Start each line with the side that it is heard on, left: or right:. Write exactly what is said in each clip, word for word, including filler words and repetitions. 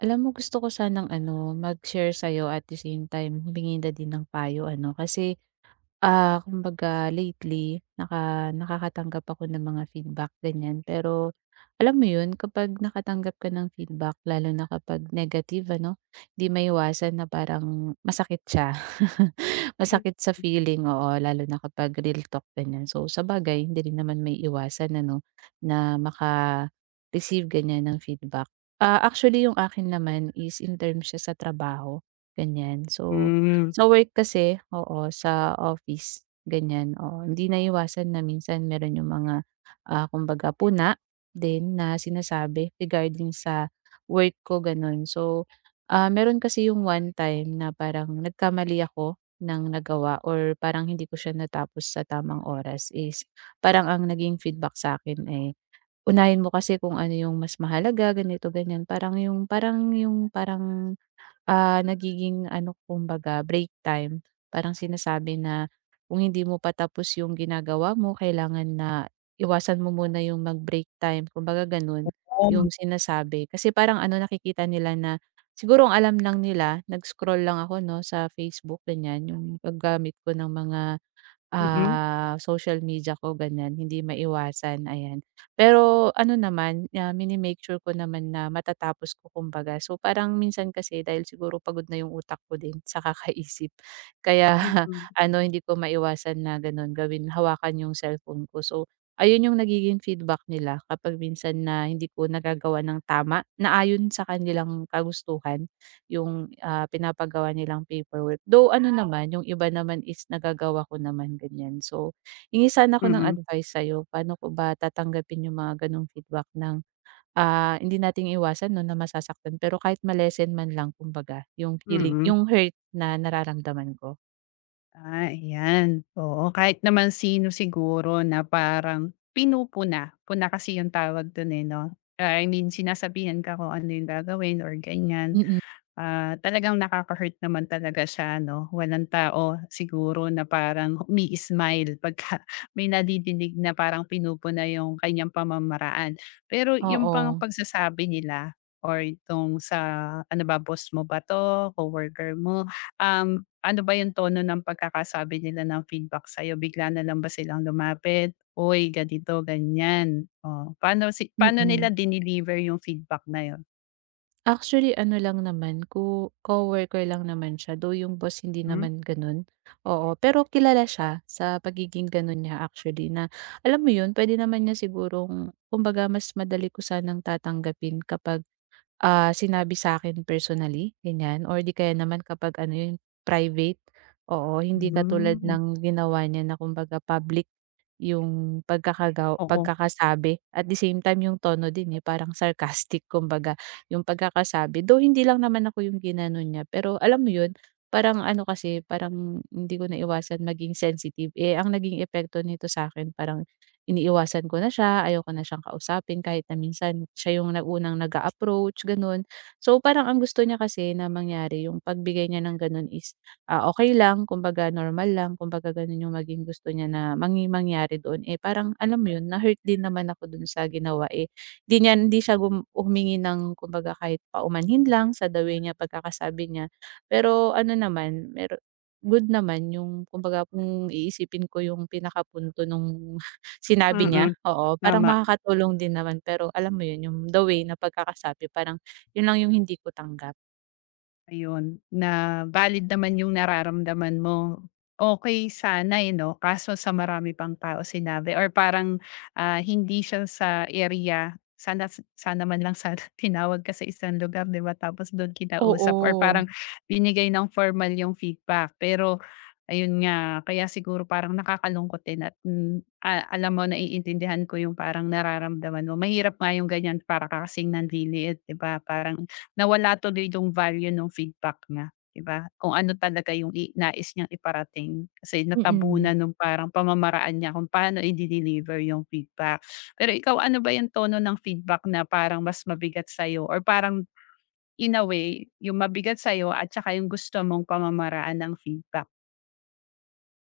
right: Alam mo gusto ko sanang ano, mag-share sa'yo at the same time humingi na din ng payo ano, kasi. Ah, kumbaga lately naka nakakatanggap ako ng mga feedback ganyan. Pero alam mo 'yun kapag nakatanggap ka ng feedback lalo na kapag negative ano, 'di maiwasan na parang masakit siya. Masakit sa feeling, oo, lalo na kapag real talk ganyan. So sa bagay hindi rin naman maiiwasan ano na maka-receive ganyan ng feedback. Ah, actually yung akin naman is in terms siya sa trabaho, ganyan. So
left: Mm,
right: sa work kasi, oo, sa office, ganyan, oo. Hindi naiwasan na minsan meron yung mga, ah, kumbaga puna din na sinasabi regarding sa work ko, gano'n. So, ah, meron kasi yung one time na parang nagkamali ako ng nagawa or parang hindi ko siya natapos sa tamang oras is parang ang naging feedback sa akin eh, "Unahin mo kasi kung ano yung mas mahalaga, ganito, ganyan." Parang yung parang yung parang Ah, Nagiging ano kumbaga break time. Parang sinasabi na kung hindi mo patapos yung ginagawa mo kailangan na iwasan mo muna yung mag-break time kumbaga ganun
left: oo,
right: yung sinasabi. Kasi parang ano nakikita nila na siguro ang alam lang nila nag-scroll lang ako 'no sa Facebook ganyan yung paggamit ko ng mga
left: mm,
right: ah, social media ko ganyan, hindi maiwasan, ayan. Pero ano naman, ah, mini-make sure ko naman na matatapos ko kumbaga. So parang minsan kasi dahil siguro pagod na yung utak ko din sa kakaisip. Kaya
left: mm,
right: ano, hindi ko maiwasan na ganun gawin, hawakan yung cellphone ko. So ayun yung nagiging feedback nila kapag minsan na hindi ko nagagawa ng tama na ayon sa kanilang kagustuhan. Yung, ah, pinapagawa nilang paperwork. Though ano wow naman, yung iba naman is nagagawa ko naman, ganyan. So, hingi sana ako ng
left: mm,
right: advice sa'yo, paano ko ba tatanggapin yung mga gano'ng feedback ng, ah, hindi nating iwasan 'no na masasaktan, pero kahit ma man lang kumbaga yung feeling
left: mm.
right: yung hurt na nararamdaman ko.
left: Ah, ayan, oo, kahit naman sino siguro na parang pinupuna, puna kasi yung tawag dun, eh, 'no? I mean, sinasabihan ka kung ano yung gagawin or ganyan.
right: Mm,
left: Ah, talagang nakaka-hurt naman talaga siya 'no, walang tao siguro na parang umi-smile pagka may nadidinig na parang pinupuna yung kanyang pamamaraan. Pero yung pang
right: oo.
left: pagsasabi nila or itong sa ano ba, boss mo ba 'to, coworker mo, um, ano ba yung tono ng pagkakasabi nila ng feedback sa'yo? Bigla na lang ba silang lumapit, "Uy, ganito, ganyan." Oh, paano si paano nila
right: Mm.
left: dineliver yung feedback na yun?
right: Actually ano lang naman, co coworker lang naman siya, though yung boss hindi
left: Hmm,
right: naman gano'n, oo. Pero kilala siya sa pagiging gano'n niya actually na alam mo 'yun, pwede naman niya sigurong kumbaga mas madali ko sanang tatanggapin kapag Ah, sinabi sa akin personally, ganyan or di kaya naman kapag ano yun, private, oo. Hindi katulad
left: hmm.
right: ng ginawa niya na kumbaga public yung pagkakagaw
left: Oo.
right: pagkakasabi. At the same time yung tono din, eh, parang sarcastic kumbaga yung pagkakasabi. Though hindi lang naman ako yung ginanon niya, pero alam mo yun, parang ano kasi, parang hindi ko naiwasan maging sensitive. Eh, ang naging epekto nito sa akin parang iniiwasan ko na siya, ayoko na siyang kausapin kahit na minsan siya yung na unang nag approach gano'n. So, parang ang gusto niya kasi na mangyari yung pagbigay niya ng gano'n is, ah, okay lang, kumbaga normal lang, kumbaga gano'n yung maging gusto niya na mangi mangyari doon. Eh, parang alam mo yun, na-hurt din naman ako do'n sa ginawa, eh, 'di niya hindi siya gum humingi ng kumbaga kahit paumanhin lang sa the way niya, pagkakasabi niya. Pero ano naman, mer, good naman yung kumbaga kung iisipin ko yung pinakapunto nung sinabi niya,
left: Mm,
right: oo, parang
left: tama,
right: makakatulong din naman pero alam mo yun yung the way na pagkakasabi parang yun lang yung hindi ko tanggap.
left: ayun. Na valid naman yung nararamdaman mo. Okey sana, eh, 'no, kaso sa marami pang tao sinabi or parang, ah, hindi siya sa area sana sana man lang sana tinawag ka sa isang lugar, 'di ba, tapos dun kinausap or
right: Oo,
left: parang binigay ng formal yung feedback. Pero ayun nga, kaya siguro parang nakakalungkot din at, hmm, a alam mo naiintindihan ko yung parang nararamdaman mo. Mahirap nga yung ganyan para ka kasing nanliliit, 'di ba, parang. Nawala tuloy yung value ng feedback niya, 'di ba? Kung ano talaga yung i nais niyang iparating kasi
right: mm.
left: natabunan nung parang pamamaraan niya kung paano i deliver yung feedback. Pero ikaw, ano ba yung tono ng feedback na parang mas mabigat sa'yo or parang in a way, yung mabigat sa'yo at saka yung gusto mong pamamaraan ng feedback.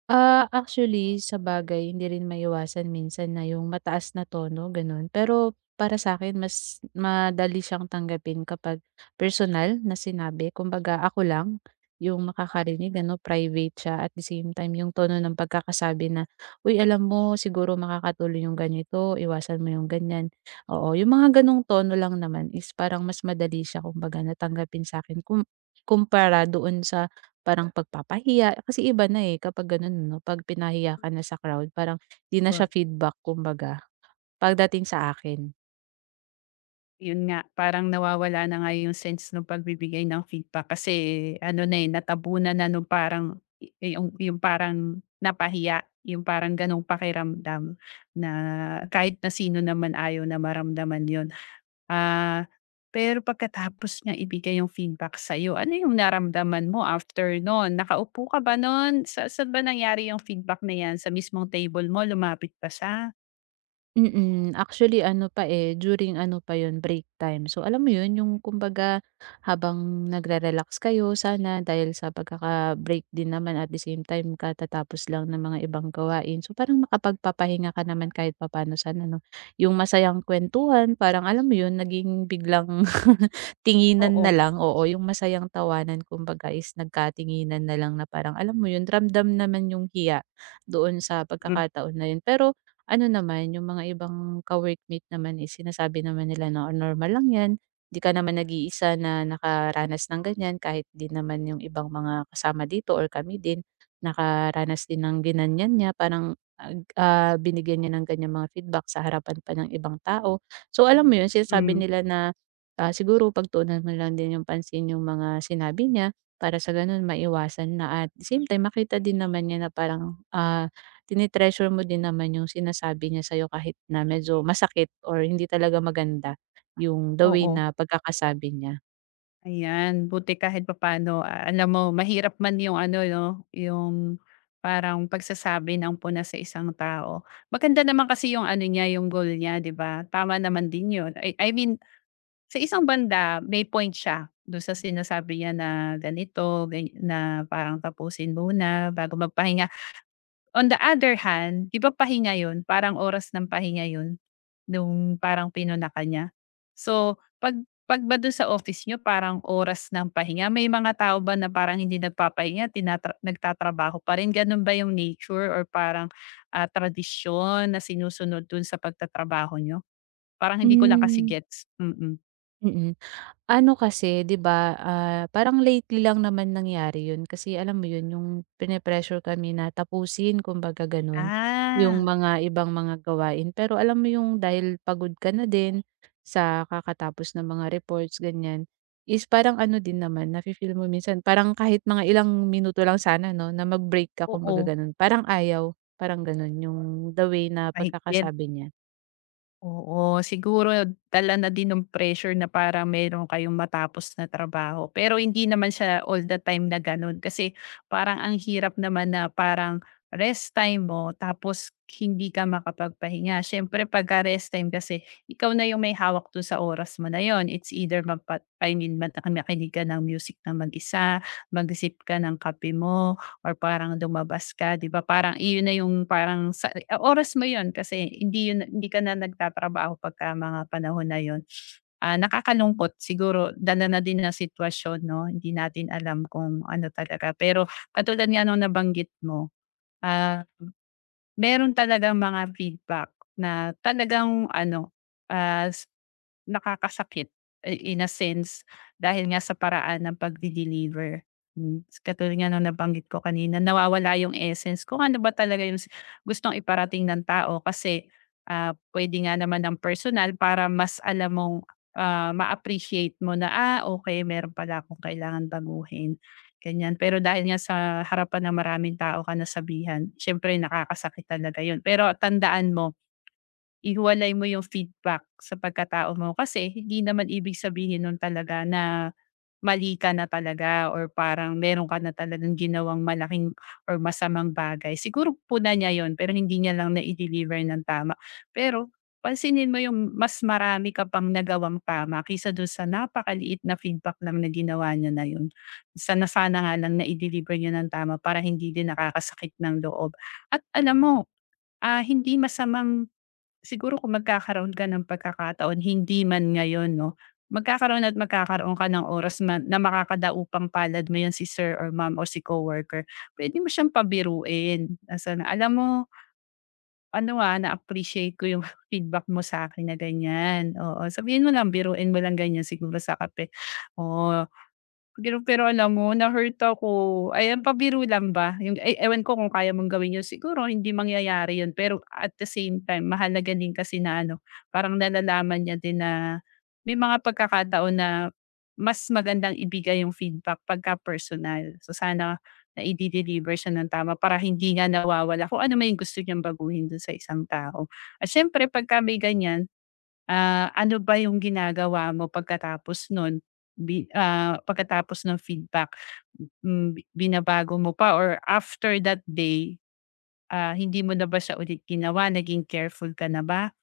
right: Ah, actually sa bagay hindi rin maiwasan minsan na yung mataas na tono gano'n. Pero para sa akin mas madali siyang tanggapin kapag personal na sinabi. Kumbaga ako lang yung makakarinig ano, private siya at the same time yung tono ng pagkakasabi na, "Uy alam mo siguro makakatuloy yung ganito, iwasan mo yung ganyan." Oo, yung mga gano'ng tono lang naman is parang mas madali siya kumbaga na tanggapin sa'kin kum kumpara doon sa parang pagpapahiya kasi iba na, eh, kapag gano'n 'no, 'pag pinahiya ka na sa crowd parang 'di na siya feedback kumbaga, pagdating sa akin.
left: Yun nga, parang nawawala na nga yung sense ng pagbibigay ng feedback kasi ano na, eh, natabunan na nung parang i yung yung parang napahiya, yung parang ganong pakiramdam na kahit na sino naman ayaw na maramdaman yun. Ah, pero pagkatapos niya ibigay yung feedback sa'yo, ano yung naramdaman mo after nun? Nakaupo ka ba nun? Sa saan ba nangyari yung feedback na yan, sa mismong table mo, lumapit ba siya?
right: Mm, actually ano pa, eh, during ano pa 'yun, break time. So alam mo 'yun, yung kumbaga habang nagre-relax kayo sana dahil sa pagkaka-break din naman at the same time katatapos lang ng mga ibang gawain. So parang makapagpapahinga ka naman kahit papaano sana 'no. Yung masayang kuwentuhan parang alam mo 'yun, naging biglang tinginan na
left: Oo,
right: lang, oo, yung masayang tawanan kumbaga is nagkatinginan na lang na parang alam mo yun, ramdam naman yung hiya doon sa
left: mm,
right: pagkakataon na yun. Pero ano naman, yung mga ibang ka-workmate naman is sinasabi naman nila na "Oh, normal lang yan, 'di ka naman nag-iisa na nakaranas ng ganyan kahit di naman yung ibang mga kasama dito or kami din nakaranas din ng ginanyan niya, parang ag ah, binigyan niya ng ganyang mga feedback sa harapan pa ng ibang tao. So alam mo yun, sinasabi
left: mm,
right: nila na Ah, siguro pagtuunan mo lang din yung pansin yung mga sinabi niya para sa gano'n maiwasan na at same time makita din naman niya na parang, ah, tinitreasure mo din naman yung sinasabi niya sa'yo kahit na medyo masakit or hindi talaga maganda yung the way
left: oo.
right: na pagkakasabi niya.
left: Ayan, buti kahit papaano, ah, alam mo mahirap man yung ano 'no, yung parang pagsasabi ng puna sa isang tao. Maganda naman kasi yung ano niya, yung goal niya 'di ba? Tama naman din yun. I I mean sa isang banda may point siya dun sa sinasabi niya na ganito, gan na parang tapusin muna bago magpahinga. On the other hand, 'di ba pahinga yun, parang oras ng pahinga yun? Nung parang pinunaka niya. So, 'pag 'pag ba dun sa office niyo parang oras ng pahinga, may mga tao ba na parang hindi nagpapahinga tinatra nagtatrabaho pa rin, ganun ba yung nature or parang, ah, tradisyon na sinusunod dun sa pagtatrabaho niyo? Parang hindi ko lang kasi
right: Hmm.
left: gets, mm.
right: Mm. Ano kasi 'di ba, ah, parang lately lang naman nangyari yun kasi alam mo yun yung pine-pressure kami na tapusin kumbaga ganun, yung
left: Ah,
right: mga ibang mga gawain pero alam mo yung dahil pagod ka na din sa kakatapos ng mga reports ganyan, is parang ano din naman nafi-feel mo minsan parang kahit mga ilang minuto lang sana 'no na mag-break ka kumbaga
left: oo,
right: ganun, parang ayaw, parang ganun yung the way na
left: mahigpit.
right: pagkakasabi niya.
left: Oo, siguro dala na din ng pressure na parang meron kayong matapos na trabaho. Pero hindi naman siya all the time na ganun kasi parang ang hirap naman na parang rest time mo tapos hindi ka makapagpahinga. Siyempre pagka rest time kasi ikaw na yung may hawak dun sa oras mo na yon. It's either magpa, I mean, mat- makinig ka ng music na mag-isa, mag-isip ka ng kape mo, or parang lumabas ka, 'di ba, parang iyon na yung parang sa oras mo yun kasi hindi yun hindi ka na nagtatrabaho pagka mga panahon na yon. Ah, nakakalungkot siguro dala na din ng sitwasyon 'no, hindi natin alam kung ano talaga. Pero katulad nga nung nabanggit mo, ah, meron talagang mga feedback na talagang ano, ah nakakasakit, i in a sense dahil nga sa paraan ng pagde-deliver. Hmm, katulad nga ng nabanggit ko kanina nawawala yung essence kung ano ba talaga yung s gustong iparating ng tao kasi, ah, puwede nga naman ng personal para mas alam mong, ah, ma-appreciate mo na, "Ah, okay meron pala akong kailangan baguhin," ganyan. Pero dahil nga sa harapan ng maraming tao ka nasabihan, siyempre nakakasakit talaga yun. Pero tandaan mo, ihiwalay mo yung feedback sa pagkatao mo kasi hindi naman ibig sabihin nun talaga na mali ka na talaga or parang meron ka na talagang ginawang malaking or masamang bagay. Siguro puna niya yun pero hindi niya lang na deliver ng tama. Pero pansinin mo yung mas marami ka pang nagawang tama kaysa dun sa napakaliit na feedback lang na ginawa niya na yun. Sana sana nga lang na deliver niya ng tama para hindi din nakakasakit ng loob. At alam mo, ah, hindi masamang siguro kung magkakaroon ka ng pagkakataon, hindi man ngayon 'no, magkakaroon at magkakaroon ka ng oras man na makakadaupang palad mo 'yan si sir or ma'am o si coworker, puwede mo siyang pabiruin. Asa na "Alam mo ano, ah, na-appreciate ko yung feedback mo sa'kin na ganyan." Oo, sabihin mo lang, biruin mo lang ganyan siguro sa kape, "Oh, pero pero alam mo na-hurt ako." Ayan, pabiro lang ba yung e ewan ko kung kaya mong gawin yun, siguro hindi mangyayari yun. Pero at the same time mahalaga din kasi na ano, parang nalalaman niya din na may mga pagkakataon na mas magandang ibigay yung feedback pagka personal. So sana naide-deliver siya ng tama para hindi nga nawawala kung ano may gusto niyang baguhin dun sa isang tao. At siyempre pagka may ganyan, ah, ano ba yung ginagawa mo pagkatapos nun? Bi ah, pagkatapos ng feedback, hmm, binabago mo pa or after that day, ah, hindi mo na ba siya ulit ginawa, naging careful ka na ba?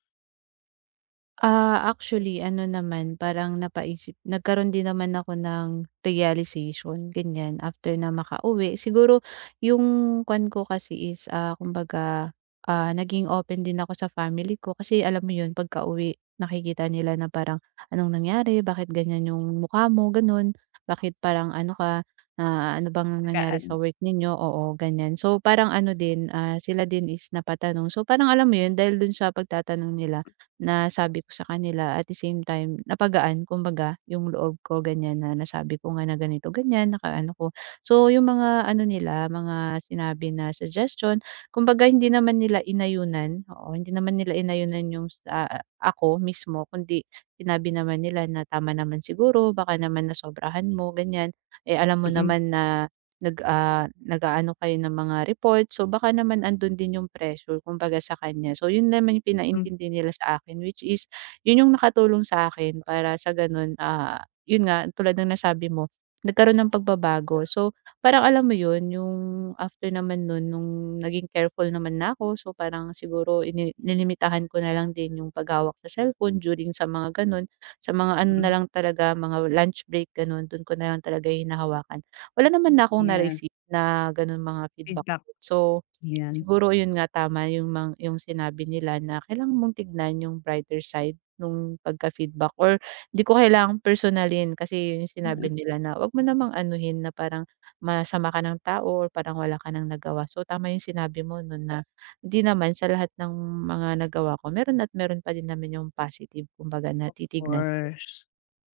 right: Ah, actually ano naman parang napaisip nagkaroon din naman ako ng realization ganyan after na makauwi. Siguro yung kwan ko kasi is, ah, kumbaga, ah, naging open din ako sa family ko kasi alam mo yun pagkauwi nakikita nila na parang, "Anong nangyari? Bakit ganyan yung mukha mo?" Ganun. "Bakit parang ano ka, ah, ano bang nangyari
left: Tagaan.
right: sa work ninyo?" Oo, ganyan. So, parang ano din, ah, sila din is napatanong. So, parang alam mo yun dahil dun sa pagtatanong nila nasabi ko sa kanila at the same time napagaan kumbaga yung loob ko ganyan na nasabi ko nga na ganito, ganyan, nakaano ko. So yung mga ano nila, mga sinabi na suggestion, kumbaga hindi naman nila inayunan, oo, hindi naman nila inayunan yung sa ako mismo kundi sinabi naman nila na tama naman siguro, baka naman nasobrahan mo ganyan. Eh, alam mo
left: Hmm.
right: naman na Nag, ah, nag-aano kayo ng mga report so baka naman andun din yung pressure kumbaga sa kanya. So yun naman yung
left: Mm, hmm,
right: pinaintindi nila sa akin which is yun yung nakatulong sa akin para sa ganun, ah, yun nga tulad ng nasabi mo, nagkaroon ng pagbabago. So parang alam mo yun yung after naman nun nung naging careful naman na ako so parang siguro ini nilimitahan ko na lang din yung paghawak sa cellphone during sa mga ganun, sa mga ano na
left: mm.
right: lang talaga mga lunch break ganun, dun ko na lang talaga yung hinahawakan. Wala naman na akong
left: Ayan,
right: na-receive na gano'ng mga feedback.
left: feedback,
right: So,
left: ayan.
right: siguro yun nga tama yung mang yung sinabi nila na kailangan mong tignan yung brighter side nung pagka-feedback or 'di ko kailangang personalin kasi yun yung sinabi
left: Mm,
right: nila na wag mo namang anuhin na parang masama ka ng tao or parang wala ka ng nagawa. So, tama yung sinabi mo nun na hindi naman sa lahat ng mga nagawa ko meron at meron pa din naman yung positive kumbaga na
left: of
right: titignan.
left: course.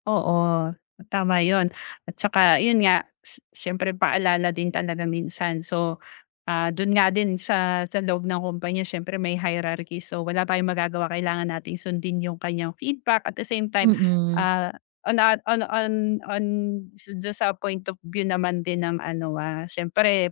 left: Oo, tama 'yun at saka 'yun nga si siyempre paalala din talaga minsan so, ah, dun nga din sa sa loob ng kumpanya siyempre may hierarchy. So, wala tayong magagawa kailangan nating sundin yung kanyang feedback at the same
right: Mm.
left: time,
right: Mm.
left: ah, on a on on on so dun sa point of view naman din ng ano, ah, siyempre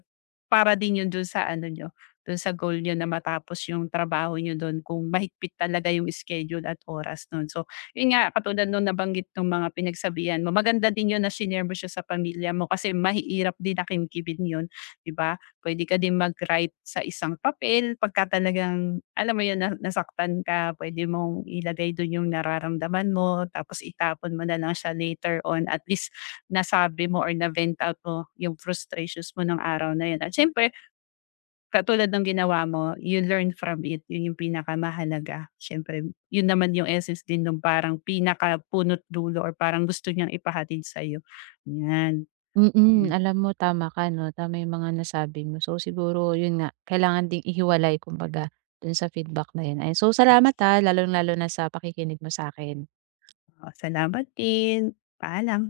left: para din yun dun sa ano niyo, dun sa goal niyo na matapos yung trabaho nyo dun kung mahigpit talaga yung schedule at oras nun. So, yun nga katulad nung nabanggit nung mga pinagsabihan mo, maganda din yun na shinare mo siya sa pamilya mo kasi mahirap din na yun, 'di ba? Puwede ka din mag-write sa isang papel pagka talagang alam mo yun na nasaktan ka pwede mong ilagay dun yung nararamdaman mo tapos itapon mo na lang siya later on at least nasabi mo or na-vent out mo yung frustrations mo ng araw na yun at siyempre katulad ng ginawa mo you learn from it yun yung pinakamahalaga. Siyempre yun naman yung essence din ng parang pinakapunot dulo or parang gusto niyang ipahatid sa'yo, yan.
right: Mm,
left: Hmm,
right: alam mo tama ka 'no, tama yung mga nasabi mo. So siguro yun nga, kailangan ding ihiwalay kumbaga dun sa feedback na yun. Ay so salamat ha, lalong-lalo na sa pakikinig mo sa akin
left: oo, salamat din, paalam.